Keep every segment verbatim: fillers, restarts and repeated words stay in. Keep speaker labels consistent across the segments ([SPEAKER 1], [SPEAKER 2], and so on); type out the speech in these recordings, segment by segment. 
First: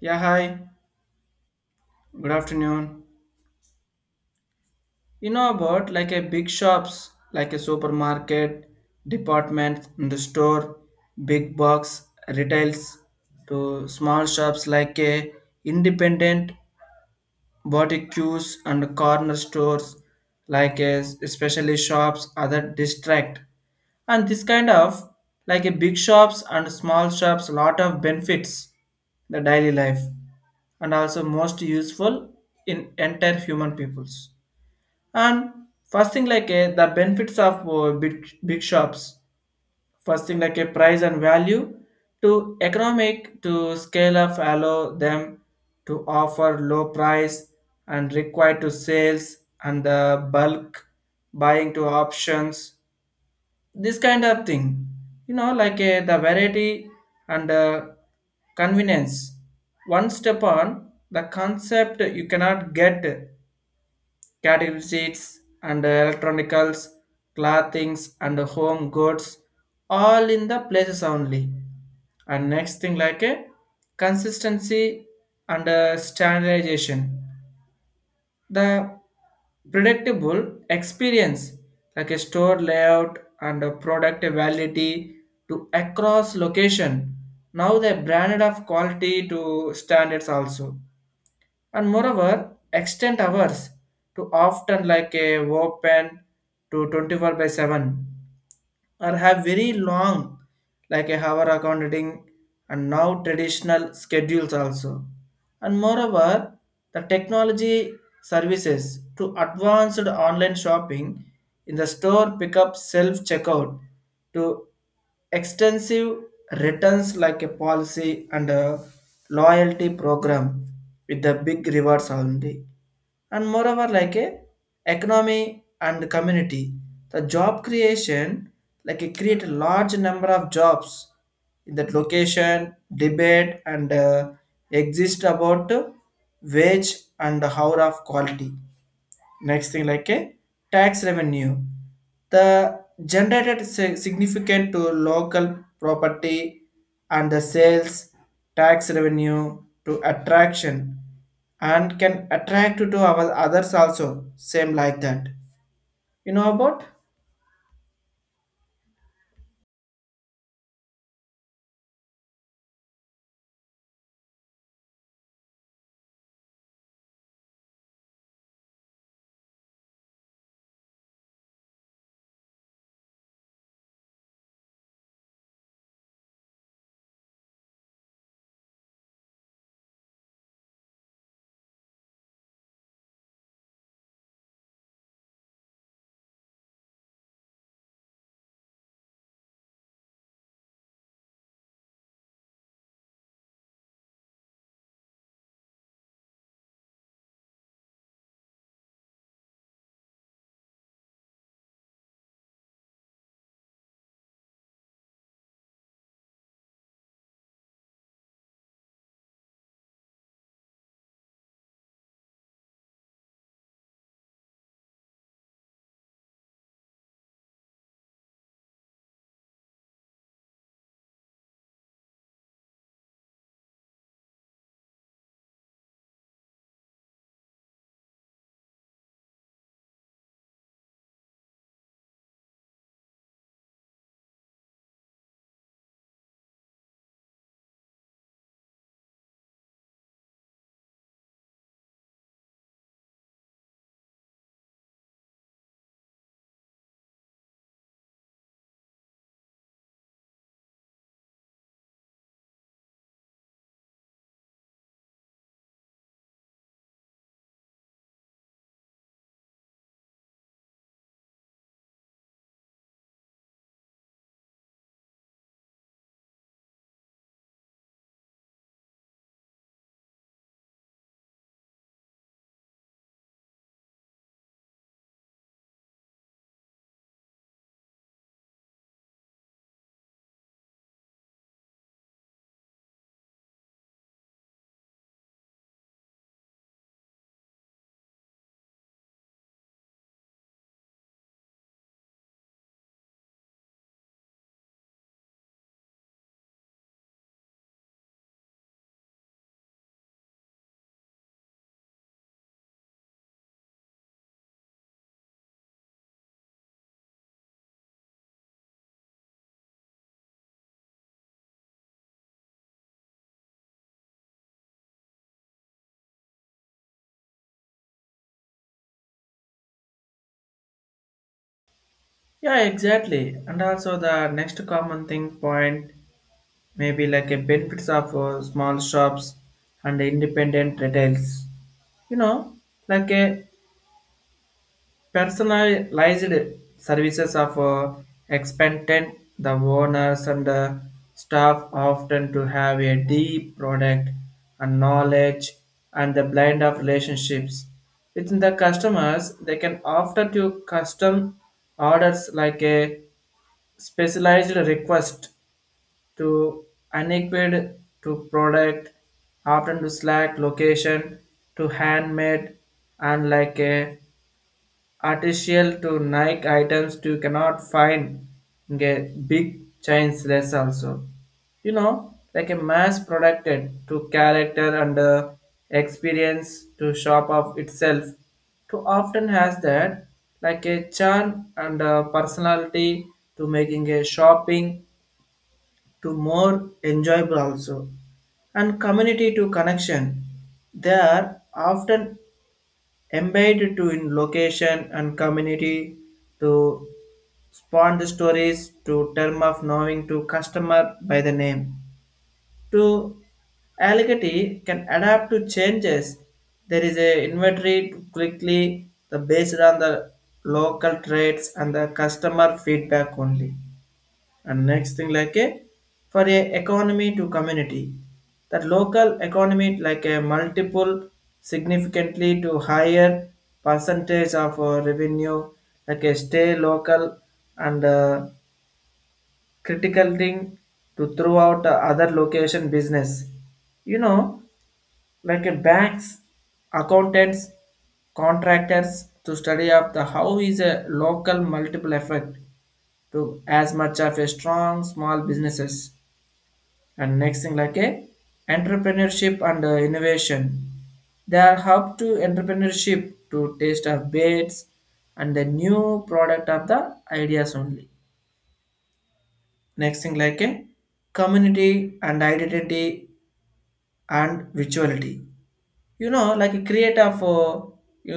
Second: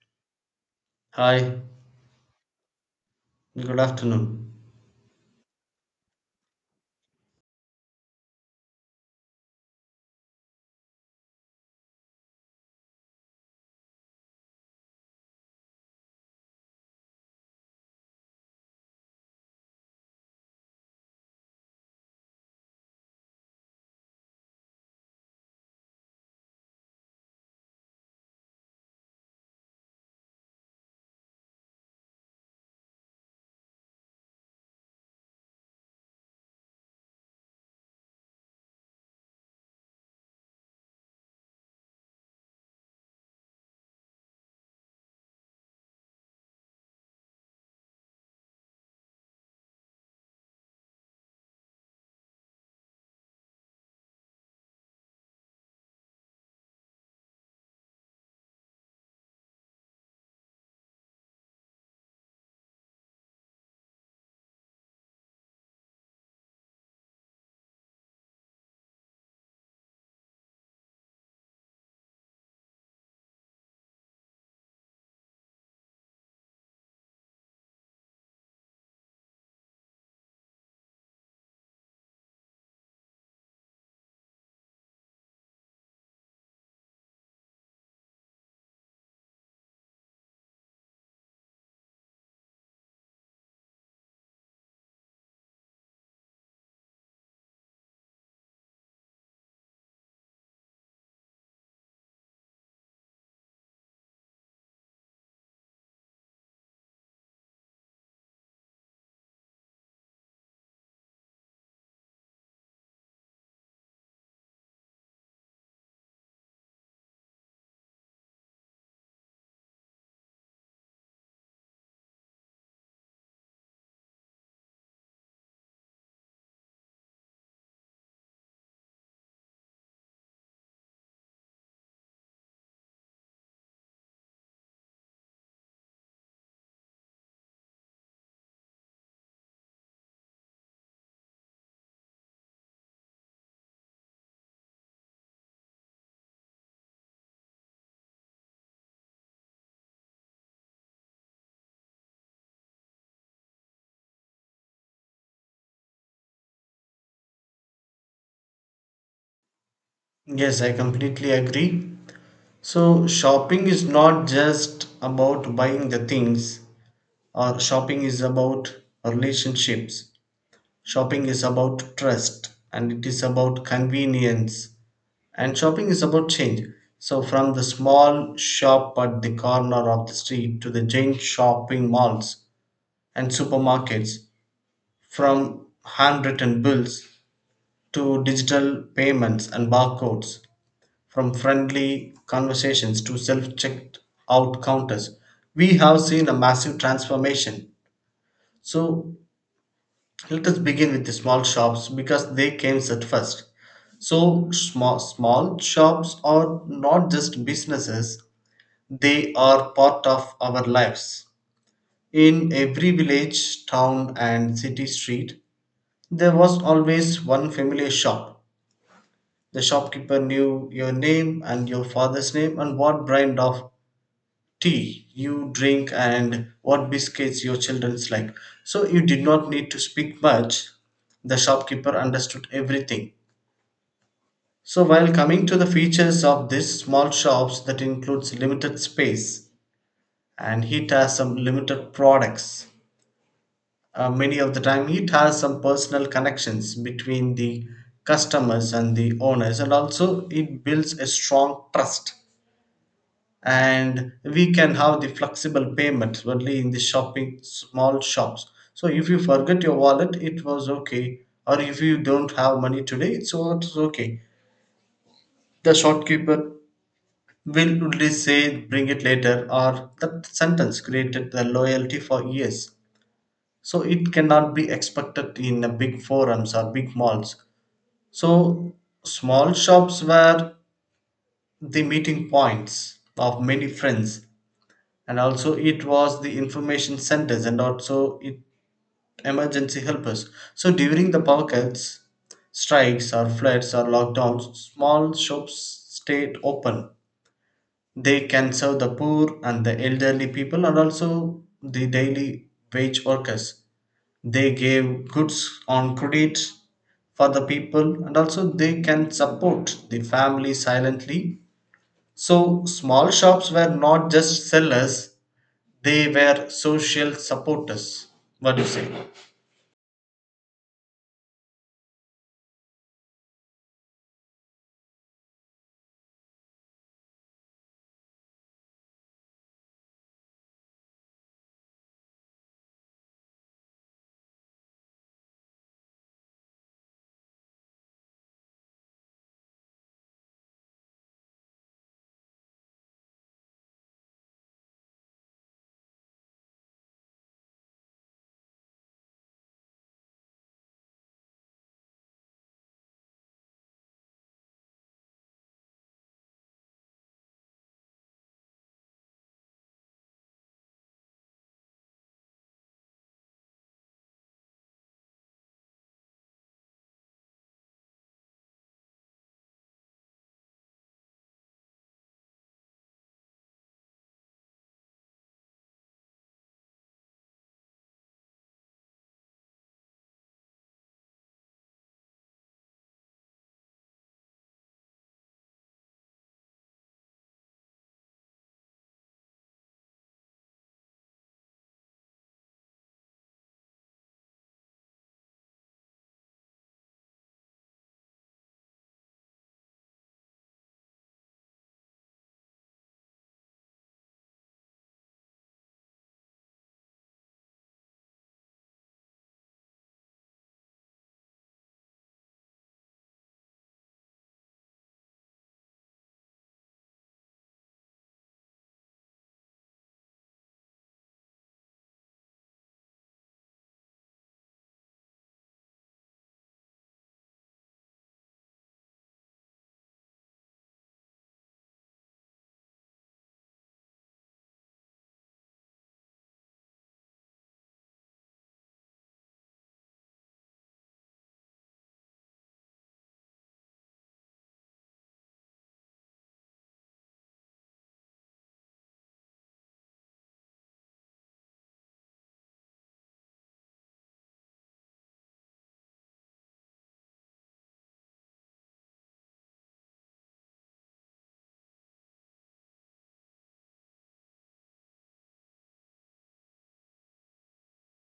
[SPEAKER 1] Yeah, hi.
[SPEAKER 2] Hi,
[SPEAKER 1] Good afternoon.
[SPEAKER 2] good afternoon.
[SPEAKER 1] You know about like a big shops, like a supermarket, department, and the store, big box retails, to small shops like a independent boutiques and corner stores, like a especially shops, other district, and this kind of like a big shops and small shops, lot of benefits the daily life and also most useful in entire human peoples. And first thing like a, the benefits of uh, big, big shops. First thing like a price and value to economic to scale up allow them to offer low price and required to sales and the bulk buying to options this kind of thing you know like uh, the variety and uh, convenience one step on the concept you cannot get category sheets and electronicals, clothings and home goods all in the places only. And next thing like a consistency and uh, standardization, the predictable experience like a store layout and a product validity to across location, now the branded of quality to standards also. And moreover extend hours to often like a open to twenty-four by seven or have very long like a hour accounting and now traditional schedules also. And moreover the technology services to advanced online shopping, in the store pickup self checkout, to extensive returns like a policy and a loyalty program with the big rewards only. And moreover like a economy and community, the job creation like it create a large number of jobs in that location debate and uh, exist about uh, wage and hour of quality. Next thing like a tax revenue, the generated si- significant to local property and the sales tax revenue to attraction and can attract to our others also same like that you know about.
[SPEAKER 2] Yes, I completely agree. So, shopping is not just about buying the things, or shopping is about relationships. Shopping is about trust, and it is about convenience, and shopping is about change. So, from the small shop at the corner of the street to the giant shopping malls and supermarkets, from handwritten bills to digital payments and barcodes, from friendly conversations to self checked out counters, we have seen a massive transformation. So, let us begin with the small shops because they came at first. So, small, small shops are not just businesses, they are part of our lives. In every village, town, and city street, there was always one familiar shop. The shopkeeper knew your name and your father's name and what brand of tea you drink and what biscuits your children's like. So you did not need to speak much. The shopkeeper understood everything. So while coming to the features of these small shops that includes limited space and it has some limited products. Uh, many of the time it has some personal connections between the customers and the owners, and also it builds a strong trust, and we can have the flexible payments only in the shopping small shops. So if you forget your wallet, it was okay, or if you don't have money today, it's, it's okay, the shopkeeper will only say bring it later, or that sentence created the loyalty for years. So it cannot be expected in a big forums or big malls. So small shops were the meeting points of many friends, and also it was the information centers, and also it emergency helpers. So during the power cuts, strikes or floods or lockdowns, small shops stayed open. They can serve the poor and the elderly people, and also the daily wage workers. They gave goods on credit for the people, and also they can support the family silently. So small shops were not just sellers, they were social supporters. What do you say?
[SPEAKER 1] Yeah exactly, and also the next common thing point maybe like a benefits of uh, small shops and independent retails, you know, like a Personalized services of uh, expectant the owners and the staff often to have a deep product and knowledge and the blend of relationships within the customers. They can often do custom orders like a specialized request to unequipped to product often to slack location to handmade and like a Artificial to Nike items to cannot find get big chains less also. You know, like a mass producted to character and uh, experience to shop of itself to often has that like a charm and a personality to making a shopping to more enjoyable also. And community to connection, they are often embedded to in location and community to spawn the stories to term of knowing to customer by the name to allegati can adapt to changes. There is a inventory to quickly the based on the local traits and the customer feedback only. And next thing like a for a economy to community, that local economy like a multiple significantly to higher percentage of uh, revenue like a stay local and uh, critical thing to throughout uh, other location business, you know, like a banks, accountants, contractors to study up the how is a local multiple effect to as much of a strong small businesses. And next thing like a entrepreneurship and uh, innovation, they are hub to entrepreneurship to taste of baits and the new product of the ideas only. Next thing like a community and identity and virtuality, you know, like a create of a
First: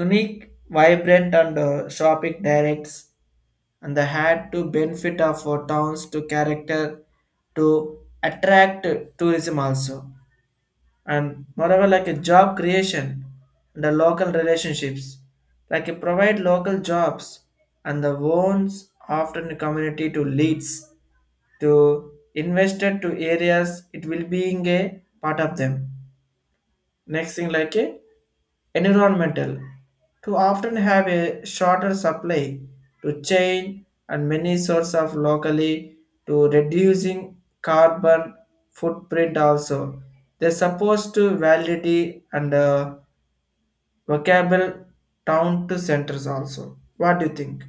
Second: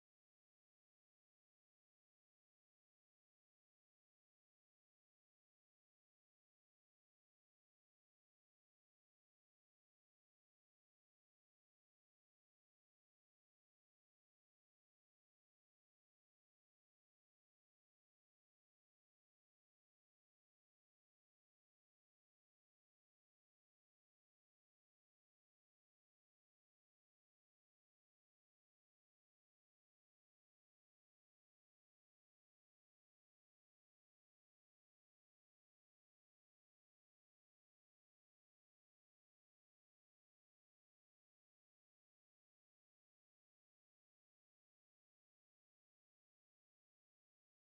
[SPEAKER 1] unique vibrant and uh, shopping directs and the had to benefit of uh, towns to character to attract tourism also. And moreover like a job creation and the local relationships, like it provide local jobs and the owns often the community to leads to invested to areas it will being a part of them. Next thing like a environmental to often have a shorter supply to chain and many sources of locally to reducing carbon footprint also. They supposed to validity and uh, vocable town to centers also. What do you think?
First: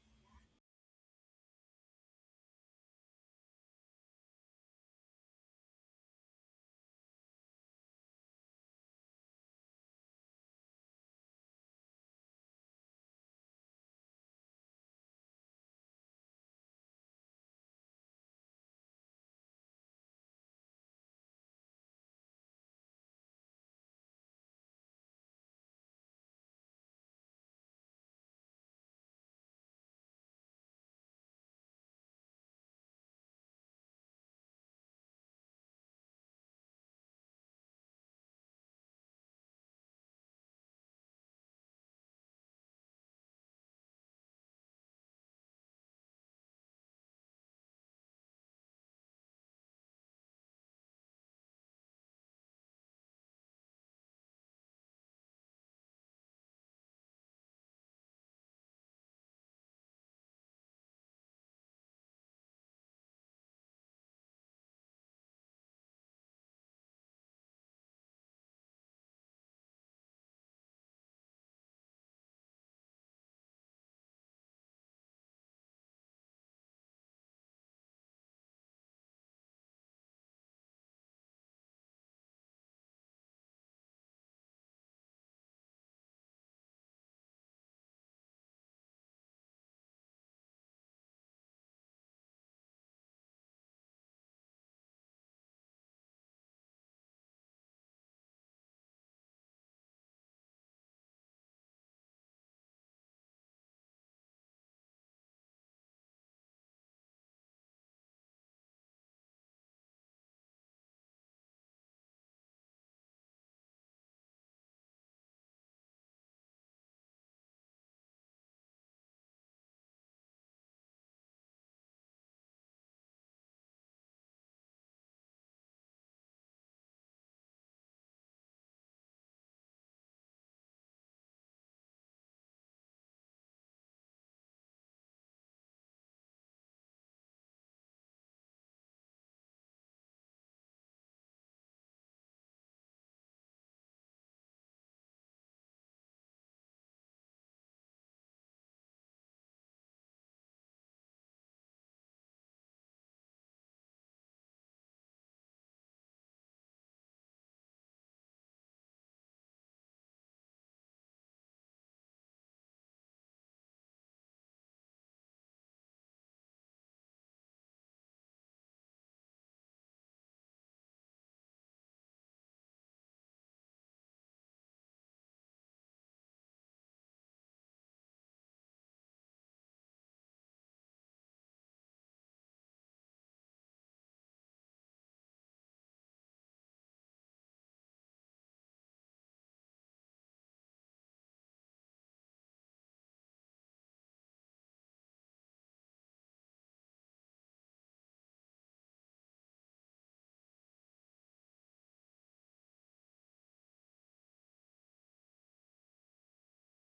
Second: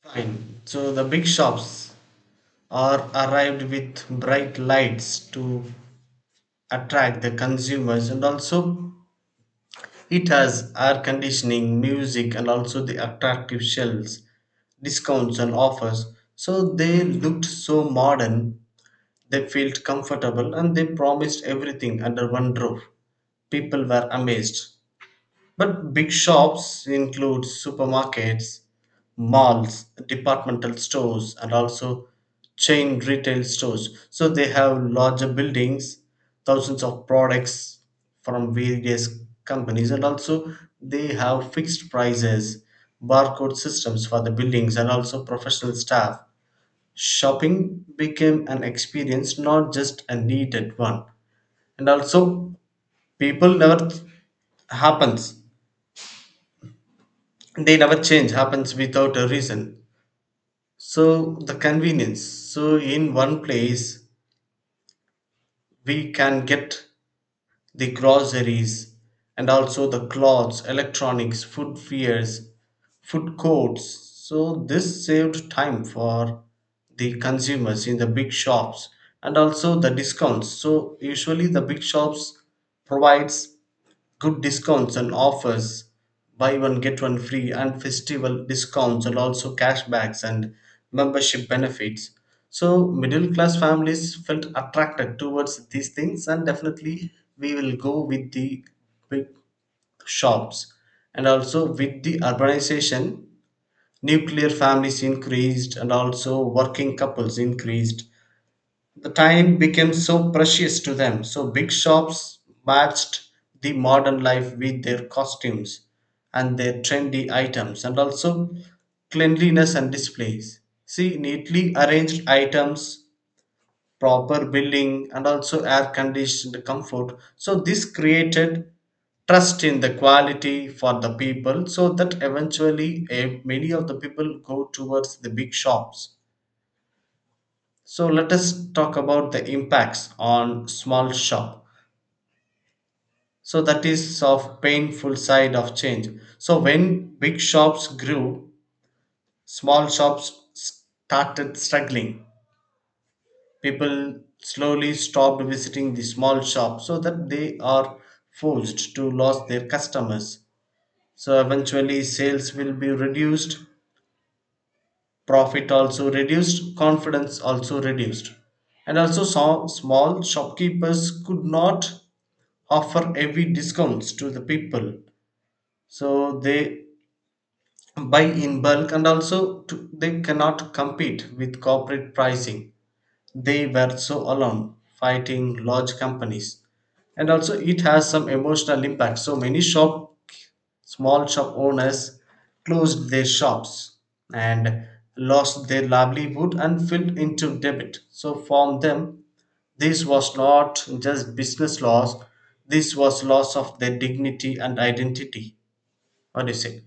[SPEAKER 2] Fine. So the big shops are arrived with bright lights to attract the consumers, and also it has air conditioning, music, and also the attractive shelves, discounts and offers. So they looked so modern, they felt comfortable, and they promised everything under one roof. People were amazed. But big shops include supermarkets, malls, departmental stores, and also chain retail stores. So they have larger buildings, thousands of products from various companies, and also they have fixed prices, barcode systems for the buildings, and also professional staff. Shopping became an experience, not just a needed one. And also, people never th- happens, they never change happens without a reason. So the convenience, so in one place we can get the groceries, and also the clothes, electronics, food fairs, food courts. So this saved time for the consumers in the big shops. And also the discounts, so usually the big shops provides good discounts and offers, buy one get one free and festival discounts, and also cashbacks and membership benefits. So middle class families felt attracted towards these things, and definitely we will go with the big shops. And also with the urbanization, nuclear families increased, and also working couples increased, the time became so precious to them, so big shops matched the modern life with their costumes and their trendy items, and also cleanliness and displays. See, neatly arranged items, proper billing, and also air conditioned comfort. So, this created trust in the quality for the people, so that eventually eh, many of the people go towards the big shops. So let us talk about the impacts on small shop. So that is of painful side of change. So when big shops grew, small shops started struggling. People slowly stopped visiting the small shop, so that they are forced to lose their customers. So eventually sales will be reduced, profit also reduced, confidence also reduced, and also some small shopkeepers could not offer heavy discounts to the people, so they buy in bulk, and also to, they cannot compete with corporate pricing. They were so alone fighting large companies, and also it has some emotional impact. So many shop small shop owners closed their shops and lost their livelihood and fell into debt, so from them this was not just business loss, this was loss of their dignity and identity. What do you say?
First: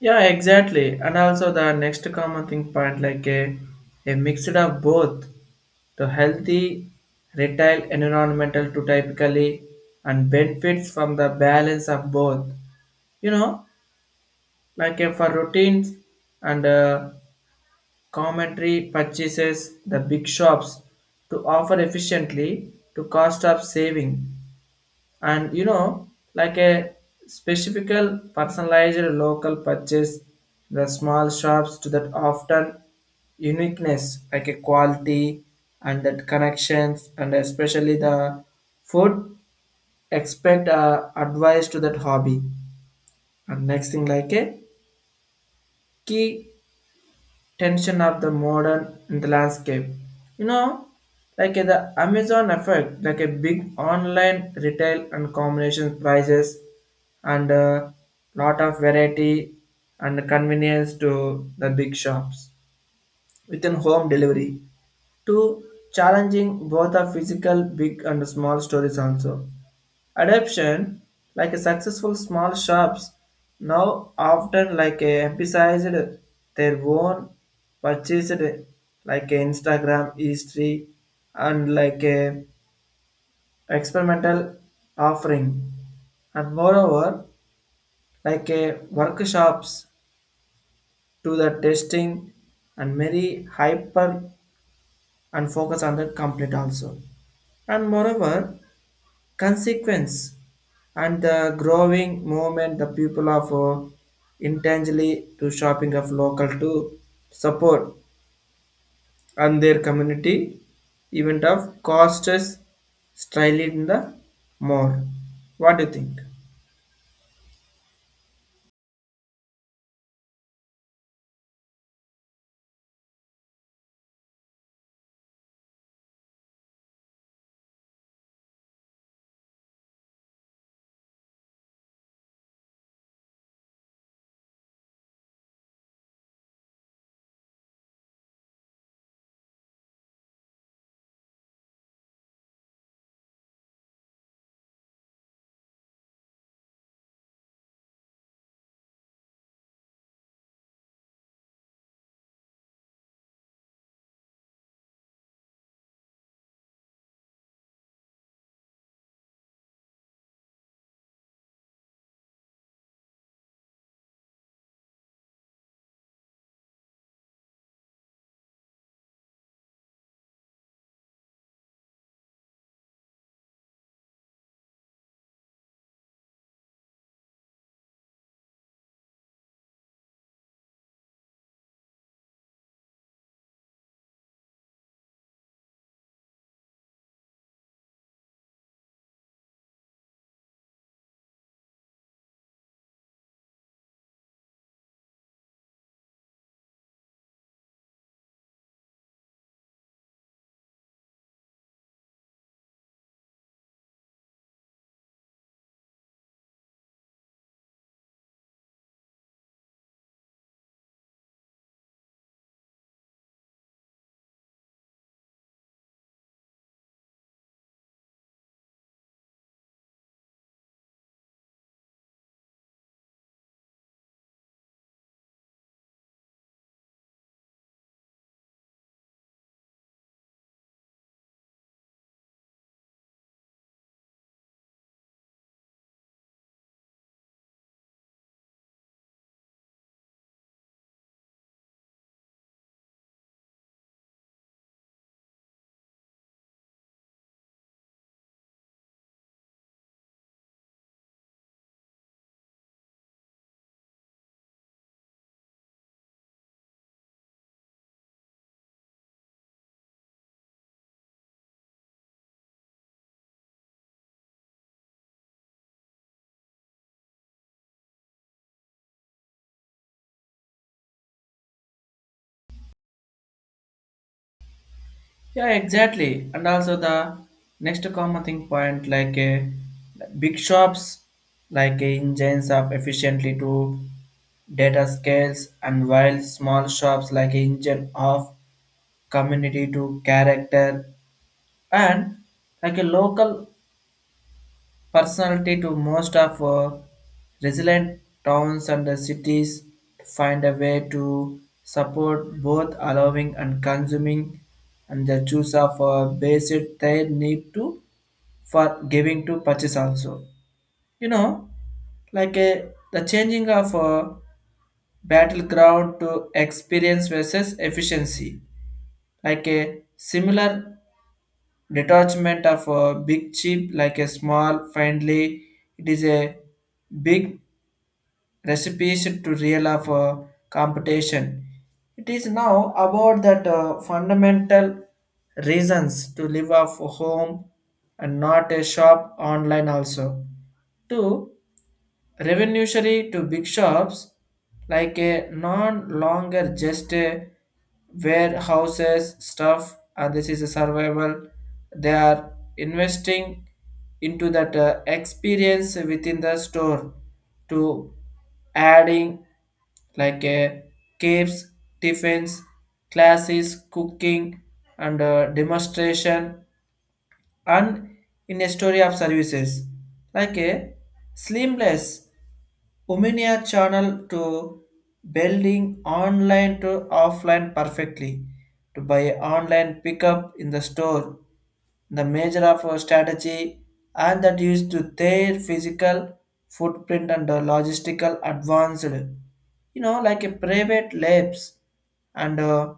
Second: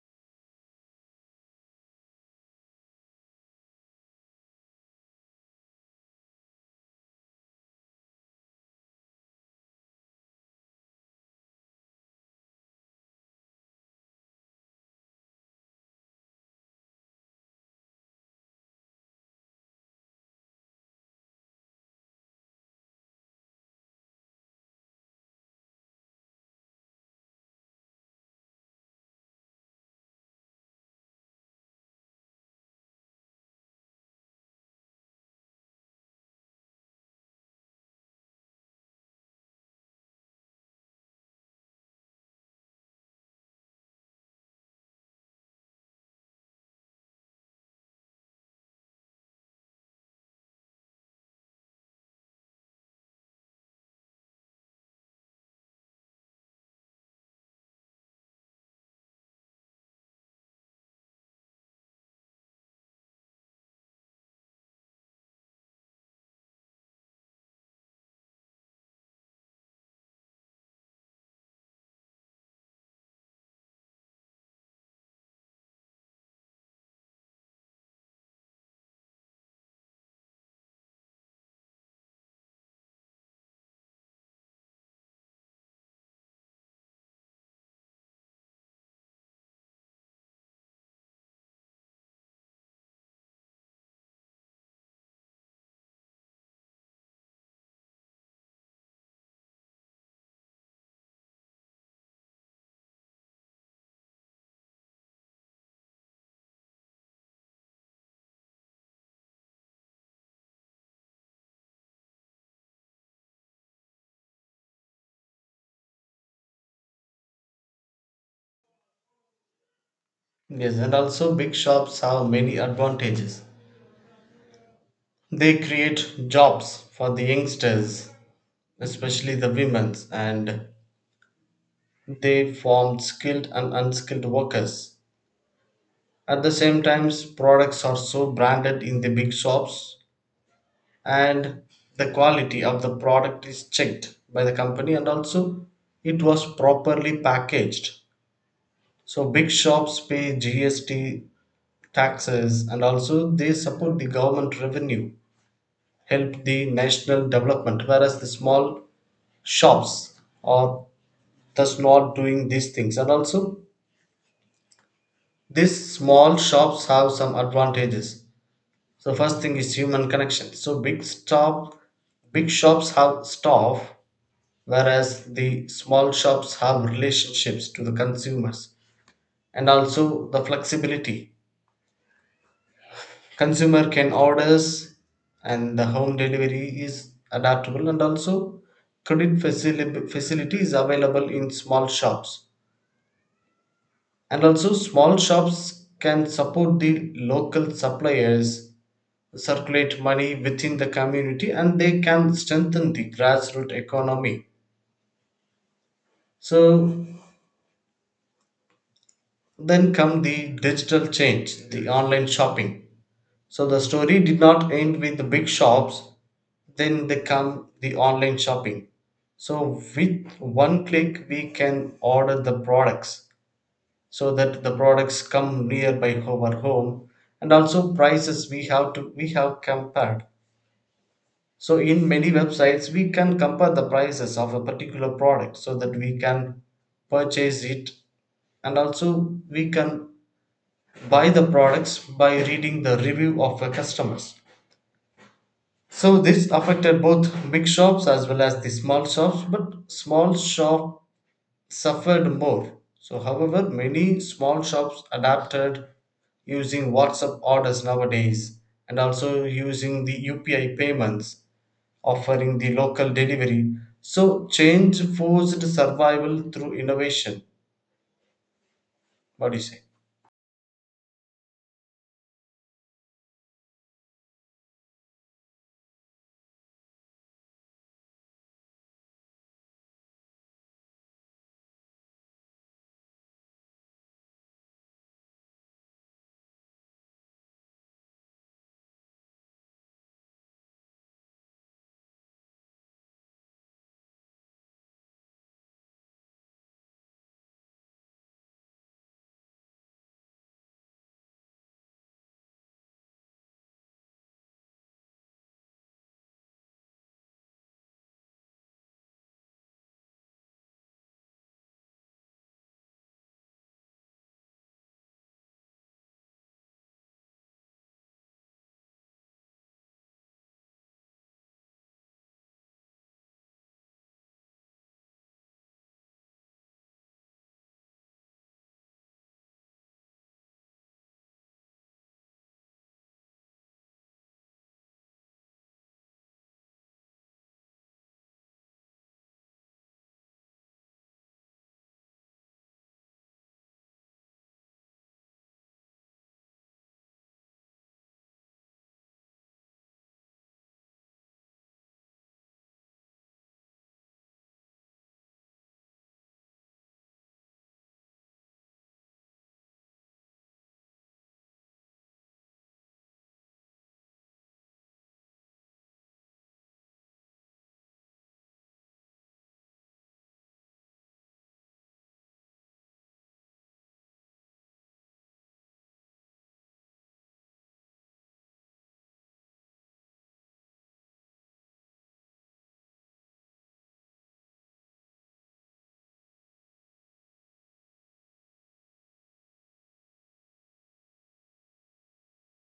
[SPEAKER 1] Yeah exactly, and also the next common thing point like a, a mixture of both. The healthy retail environment to typically and benefits from the balance of both. You know, like uh, for routines and uh, commentary purchases, the big shops to offer efficiently to cost of saving. And you know like a specific personalized local purchase, the small shops to that often uniqueness like a quality and that connections and especially the food expect uh, advice to that hobby. And next thing like a key tension of the modern in the landscape. You know, like uh, the Amazon effect, like a big online retail and combination prices and a lot of variety and convenience to the big shops within home delivery two challenging both the physical big and small stores also. Adoption, like a successful small shops, now often like a emphasized their own purchased like a Instagram history and like a experimental offering. And moreover, like a workshops to the testing and very hyper and focus on the complete also. And moreover, consequence and the growing movement the people of uh, intentionally to shopping of local to support and their community event of costs style in the more. What do you think?
[SPEAKER 2] Yes, and also big shops have many advantages. They create jobs for the youngsters, especially the women's, and they form skilled and unskilled workers. At the same time, products are so branded in the big shops, and the quality of the product is checked by the company, and also it was properly packaged. So big shops pay G S T taxes and also they support the government revenue, help the national development, whereas the small shops are thus not doing these things. And also these small shops have some advantages. So first thing is human connection. So big stop big shops have staff, whereas the small shops have relationships to the consumers, and also the flexibility, consumer can orders, and the home delivery is adaptable, and also credit facility, facility is available in small shops, and also small shops can support the local suppliers, circulate money within the community, and they can strengthen the grassroots economy. So then come the digital change, the online shopping. So the story did not end with the big shops, then they come the online shopping. So with one click we can order the products, so that the products come near by our home, and also prices we have to we have compared. So in many websites we can compare the prices of a particular product, so that we can purchase it, and also we can buy the products by reading the review of the customers. So this affected both big shops as well as the small shops, but small shop suffered more. So however, many small shops adapted using WhatsApp orders nowadays, and also using the U P I payments, offering the local delivery. So change forced survival through innovation. What do you say?
[SPEAKER 1] Yeah exactly, and also the next common thing point like a big shops like a engines of efficiently to data scales, and while small shops like a engine of community to character and like a local personality to most of uh, resilient towns and the cities to find a way to support both allowing and consuming and the choose of uh, basic they need to for giving to purchase also. You know like a, the changing of a battleground to experience versus efficiency like a similar detachment of a big chip like a small. Finally it is a big recipe to real of a competition. It is now about that uh, fundamental reasons to live off home and not a shop online also two revenuary to big shops like a non longer just a warehouses stuff, and this is a survival. They are investing into that uh, experience within the store to adding like a caves, tiffins, classes, cooking, and uh, demonstration and in a story of services like a seamless Omnia channel to building online to offline perfectly to buy online pickup in the store, the measure of our strategy and that used to their physical footprint and the logistical advanced. You know like a private labs and uh,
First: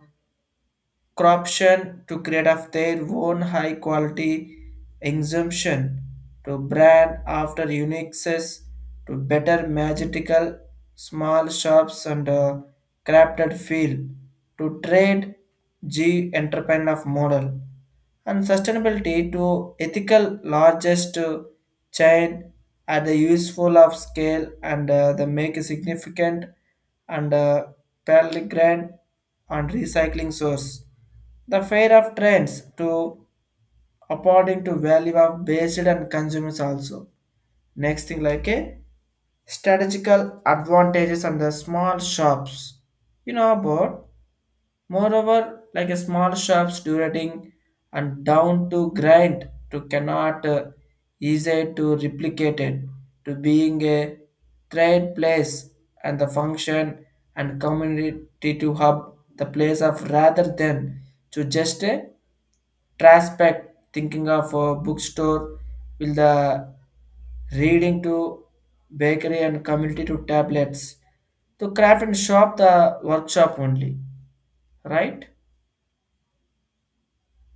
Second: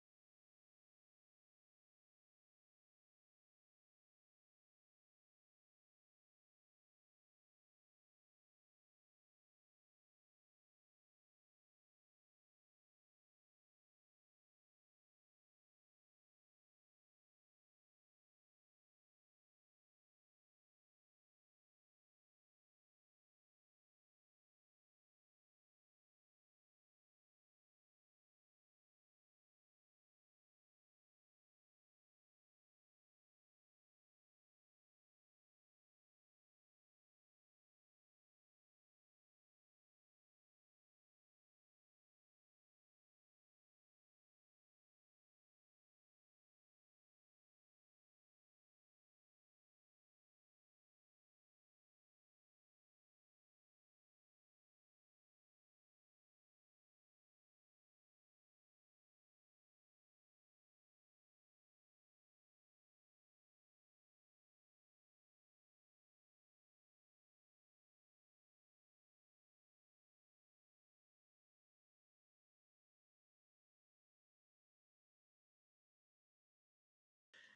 [SPEAKER 1] corruption to create of their own high quality exemption to brand after uniqueness to better magical small shops and uh, crafted field to trade G entrepreneur of model and sustainability to ethical largest uh, chain at the useful of scale and uh, they make a significant and uh, pellegrin and recycling source. The fair of trends to according to value of based and consumers also. Next thing like a strategical advantages and the small shops. You know about, moreover, like a small shops during and down to grind to cannot uh, easy to replicate it to being a trade place and the function and community to hub the place of rather than to just a prospect thinking of a bookstore will the reading to bakery and community to tablets to craft and shop the workshop only, right?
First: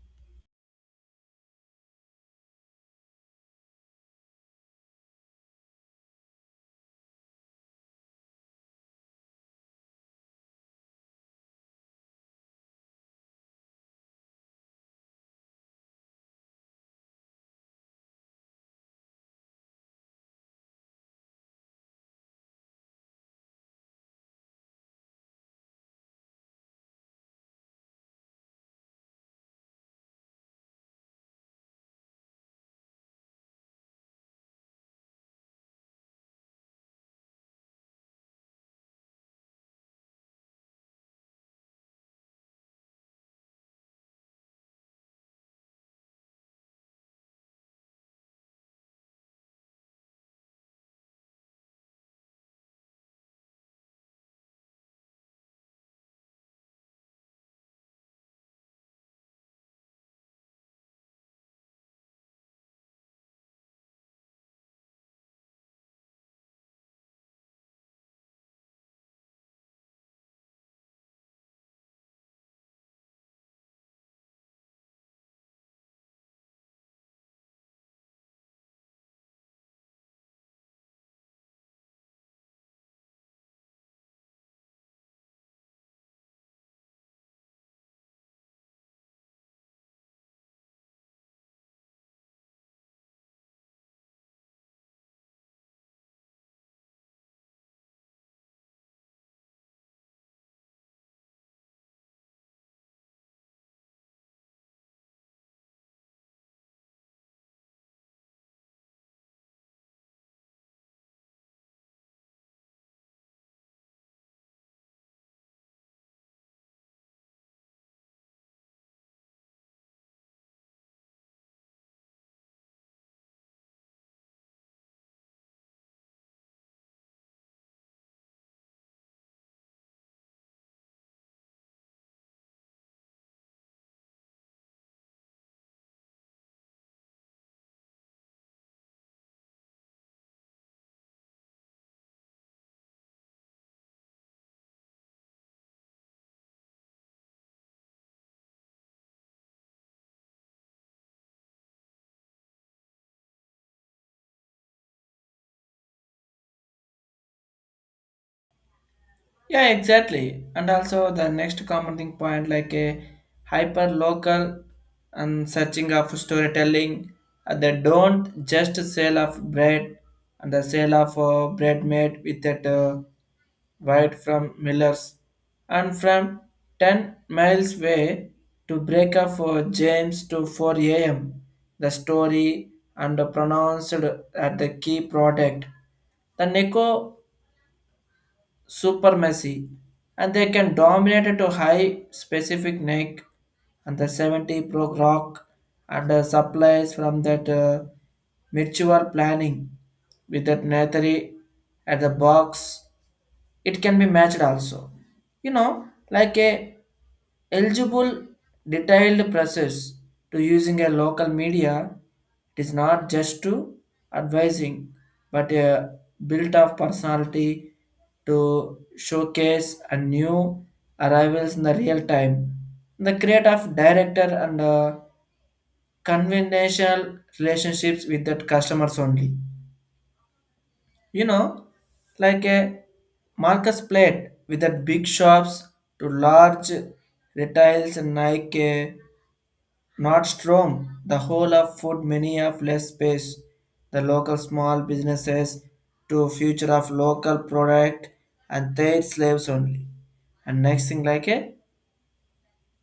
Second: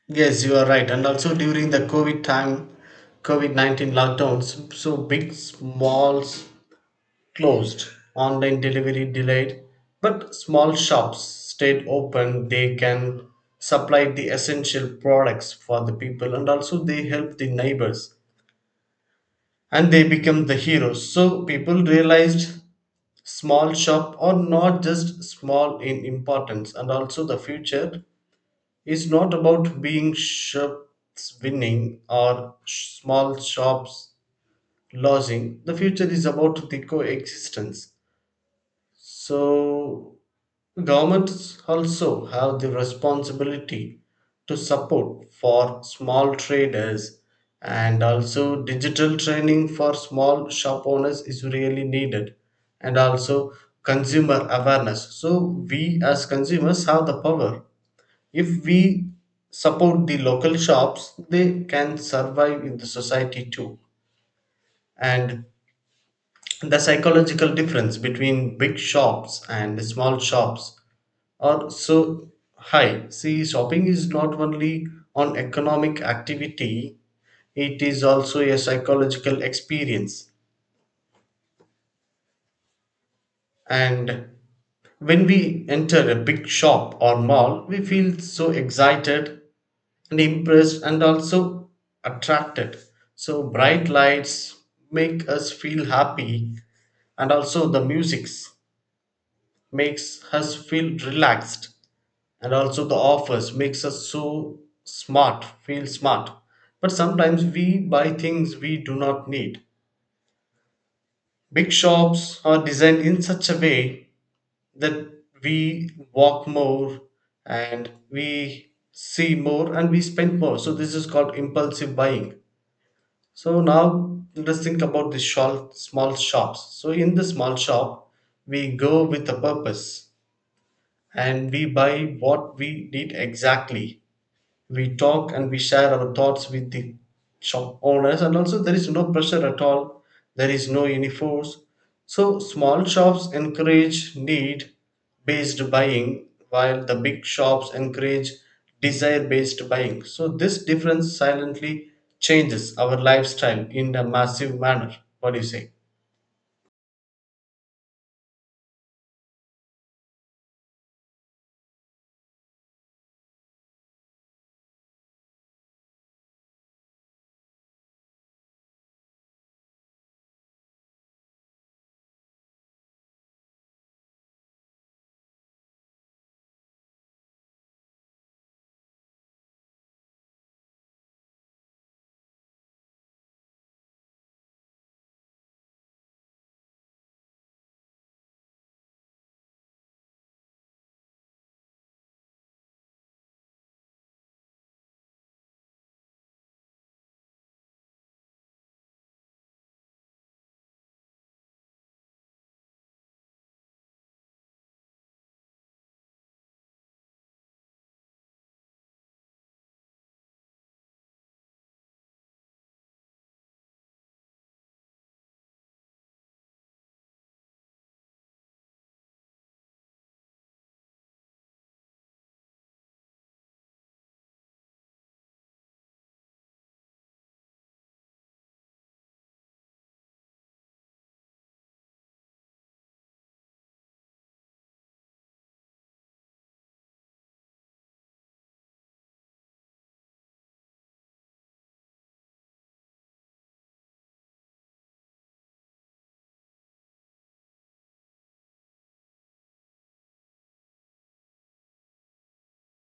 [SPEAKER 2] Yes, you are right. And also during the COVID time, COVID nineteen lockdowns, so big, small closed, online delivery delayed, but small shops stayed open. They can supply the essential products for the people, and also they help the neighbors, and they become the heroes. So people realized small shop are not just small in importance, and also the future is not about being shops winning or sh- small shops losing. The future is about the coexistence. So governments also have the responsibility to support for small traders, and also digital training for small shop owners is really needed, and also consumer awareness. So we as consumers have the power. If we support the local shops, they can survive in the society too. And the psychological difference between big shops and small shops or so, hi. See, shopping is not only an economic activity, it is also a psychological experience. And when we enter a big shop or mall, we feel so excited and impressed and also attracted. So, bright lights make us feel happy, and also the music makes us feel relaxed, and also the offers makes us so smart feel smart. But sometimes we buy things we do not need. Big shops are designed in such a way that we walk more, and we see more, and we spend more. So this is called impulsive buying. So now let us think about the shol- small shops. So in the small shop we go with a purpose, and we buy what we need exactly. We talk and we share our thoughts with the shop owners, and also there is no pressure at all, there is no any force. So small shops encourage need based buying, while the big shops encourage desire based buying. So this difference silently changes our lifestyle in a massive manner. What do you say?
[SPEAKER 1] Yeah, exactly. And also the next common thing point like a hyper local and searching of storytelling. Uh, they don't just sale of bread and the sale of uh, bread made with that uh, wide from Miller's and from ten miles away to break up for James to four a m. The story and pronounced at the key product. The Nico super messy, and they can dominate it to high specific neck and the seventy pro rock and uh, supplies from that uh, mutual planning with that natari at the box it can be matched also. You know like a eligible detailed process to using a local media, it is not just to advising but a built of personality to showcase a new arrivals in the real time, the create of director and uh, conventional relationships with that customers only. You know, like a Marcus plate with that big shops to large retails and Nike, Nordstrom, the whole of food many of less space, the local small businesses to future of local product and their slaves only. And next thing like a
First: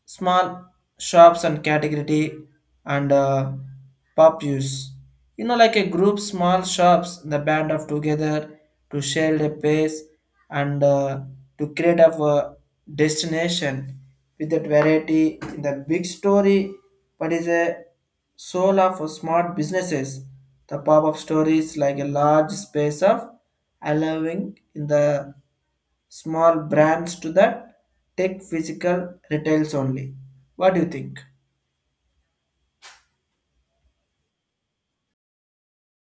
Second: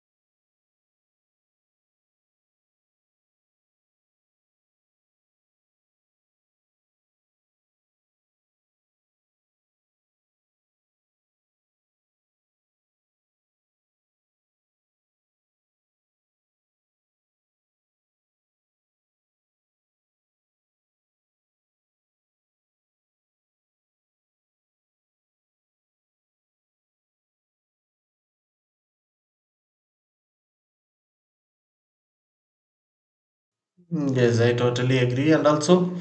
[SPEAKER 1] small shops and category and uh, pop use. You know, like a group, small shops, the band of together to share the pace and uh, to create a uh, destination with that variety in the big story, but is a soul of smart businesses. The pop-up stories like a large space of allowing in the small brands to that tech physical retails only. What do you think?
[SPEAKER 2] Hmm. Yes, I totally agree. And also,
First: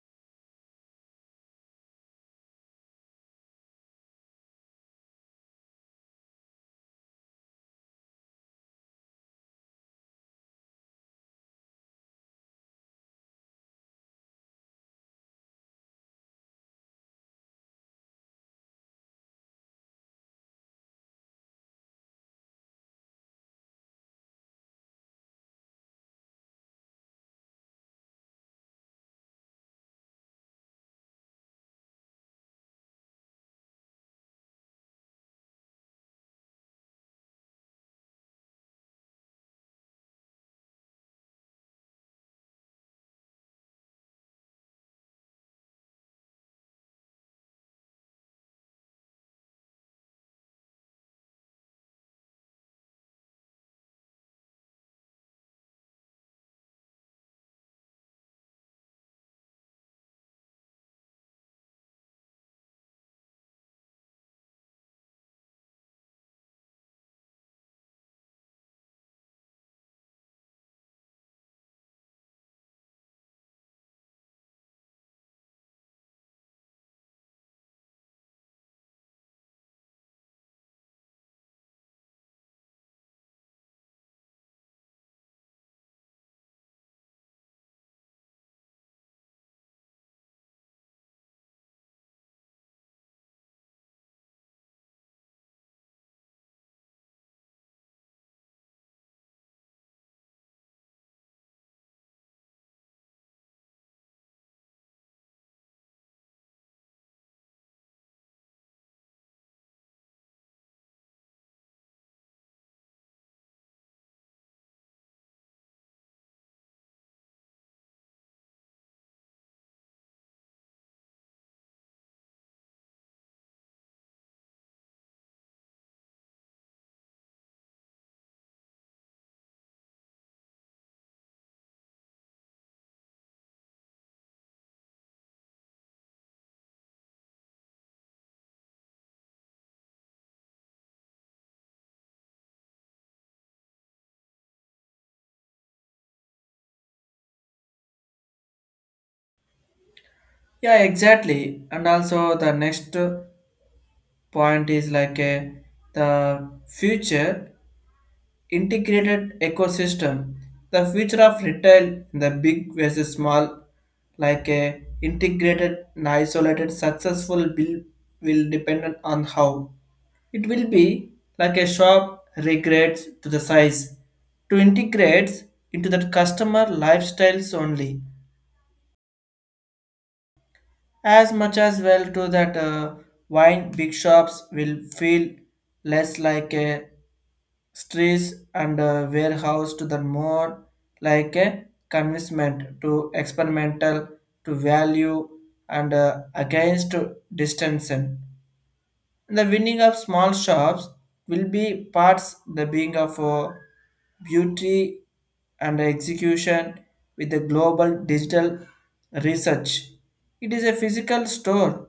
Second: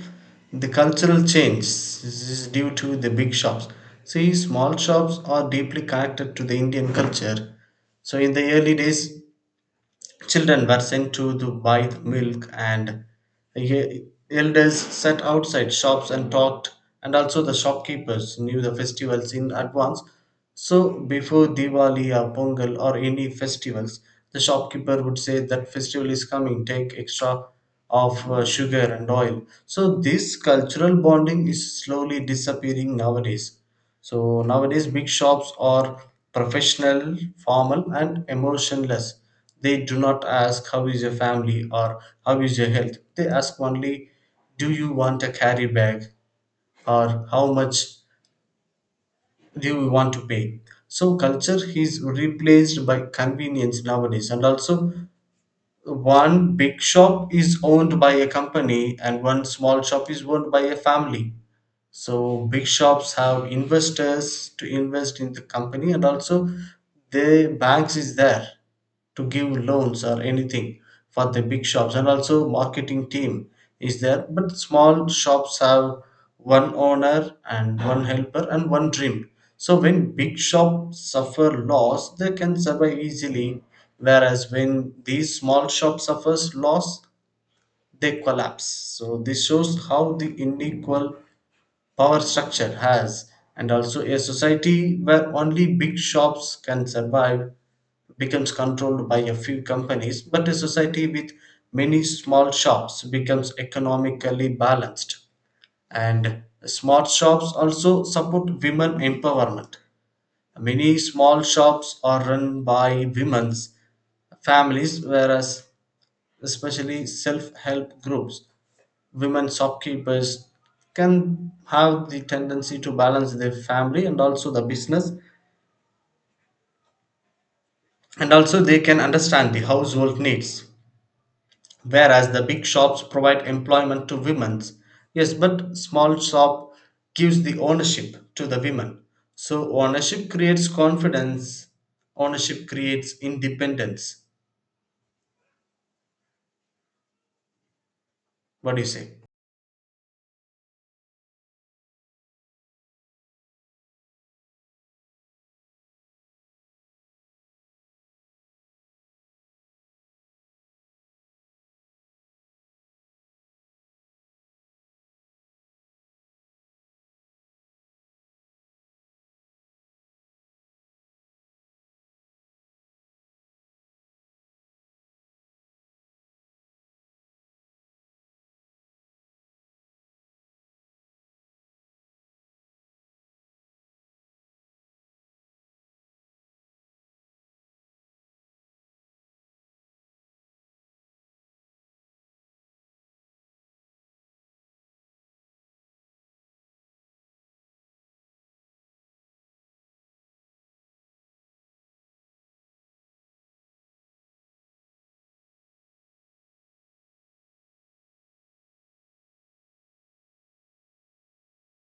[SPEAKER 2] the cultural change is due to the big shops. See, small shops are deeply connected to the Indian culture. So, in the early days, children were sent to the buy the milk, and e- elders sat outside shops and talked. And also, the shopkeepers knew the festivals in advance. So, before Diwali or Pongal or any festivals, the shopkeeper would say that festival is coming, take extra of uh, sugar and oil. So, this cultural bonding is slowly disappearing nowadays. So nowadays, big shops are professional, formal, and emotionless. They do not ask how is your family or how is your health. They ask only, do you want a carry bag or how much do you want to pay? So culture is replaced by convenience nowadays, and also one big shop is owned by a company and one small shop is owned by a family. So big shops have investors to invest in the company, and also the banks is there to give loans or anything for the big shops, and also marketing team is there. But small shops have one owner and one helper and one dream. So when big shops suffer loss, they can survive easily. Whereas when these small shops suffers loss, they collapse. So this shows how the unequal power structure has, and also a society where only big shops can survive becomes controlled by a few companies, but a society with many small shops becomes economically balanced. And smart shops also support women empowerment. Many small shops are run by women's families, whereas especially self-help groups, women shopkeepers can have the tendency to balance their family and also the business, and also they can understand the household needs. Whereas the big shops provide employment to women, yes, but small shop gives the ownership to the women. So ownership creates confidence, ownership creates independence. What do you say?
[SPEAKER 1] Yeah, exactly. And also the next point is like a, the future integrated ecosystem. The future of retail, the big versus small, like a integrated and isolated successful bill will depend on how it will be like a shop regrets to the size, to integrates into that customer lifestyles only, as much as well to that uh, wine big shops will feel less like a streets and uh, warehouse to the more like a convincement to experimental to value and uh, against distance. And the winning of small shops will be parts the being of uh, beauty and execution with the global digital research. It is a physical store.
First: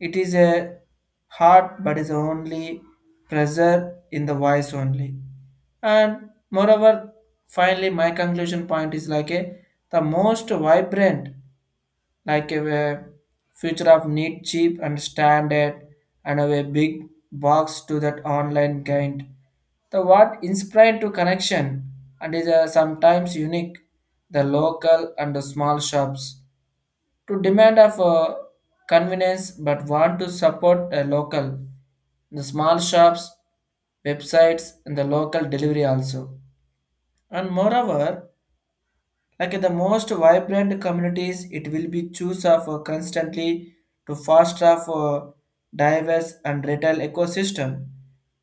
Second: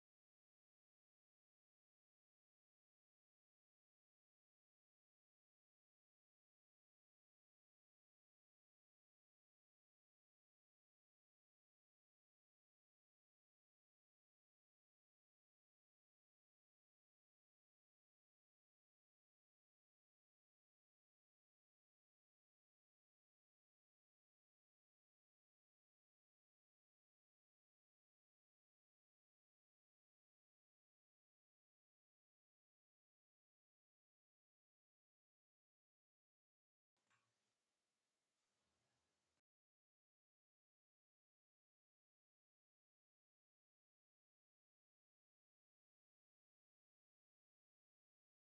[SPEAKER 1] It is a heart, but is only pressure in the voice only. And moreover, finally, my conclusion point is like a the most vibrant like a, a future of neat, cheap, and standard, and of a big box to that online kind. The what inspired to connection and is uh, sometimes unique. The local and the small shops to demand of uh, convenience, but want to support the local. The small shops, websites, and the local delivery also. And moreover, like the most vibrant communities, it will be choose of uh, constantly to foster of uh, diverse and retail ecosystem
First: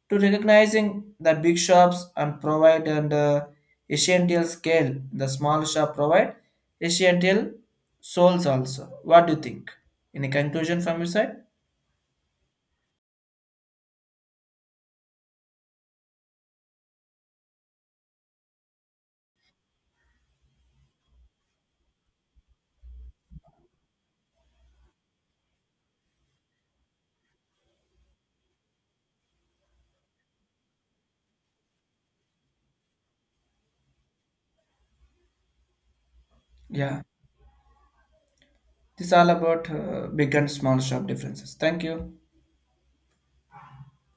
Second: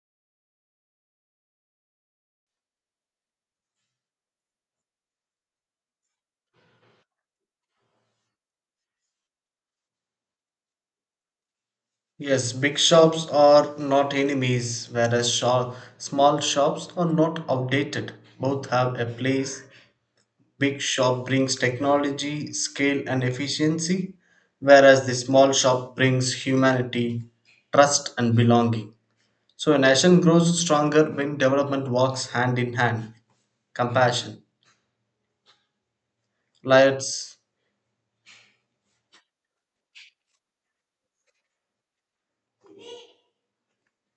[SPEAKER 1] to recognizing the big shops and provide and uh, essential scale. The small shop provide essential souls also. What do you think? Any conclusion from your side?
[SPEAKER 2] Yes, big shops are not enemies, whereas sho- small shops are not outdated. Both have a place. Big shop brings technology, scale, and efficiency, whereas the small shop brings humanity, trust, and belonging. So a nation grows stronger when development walks hand in hand. Compassion.
[SPEAKER 1] Yeah,
[SPEAKER 2] Let's
[SPEAKER 1] this all about uh, big and small shop differences. Thank you.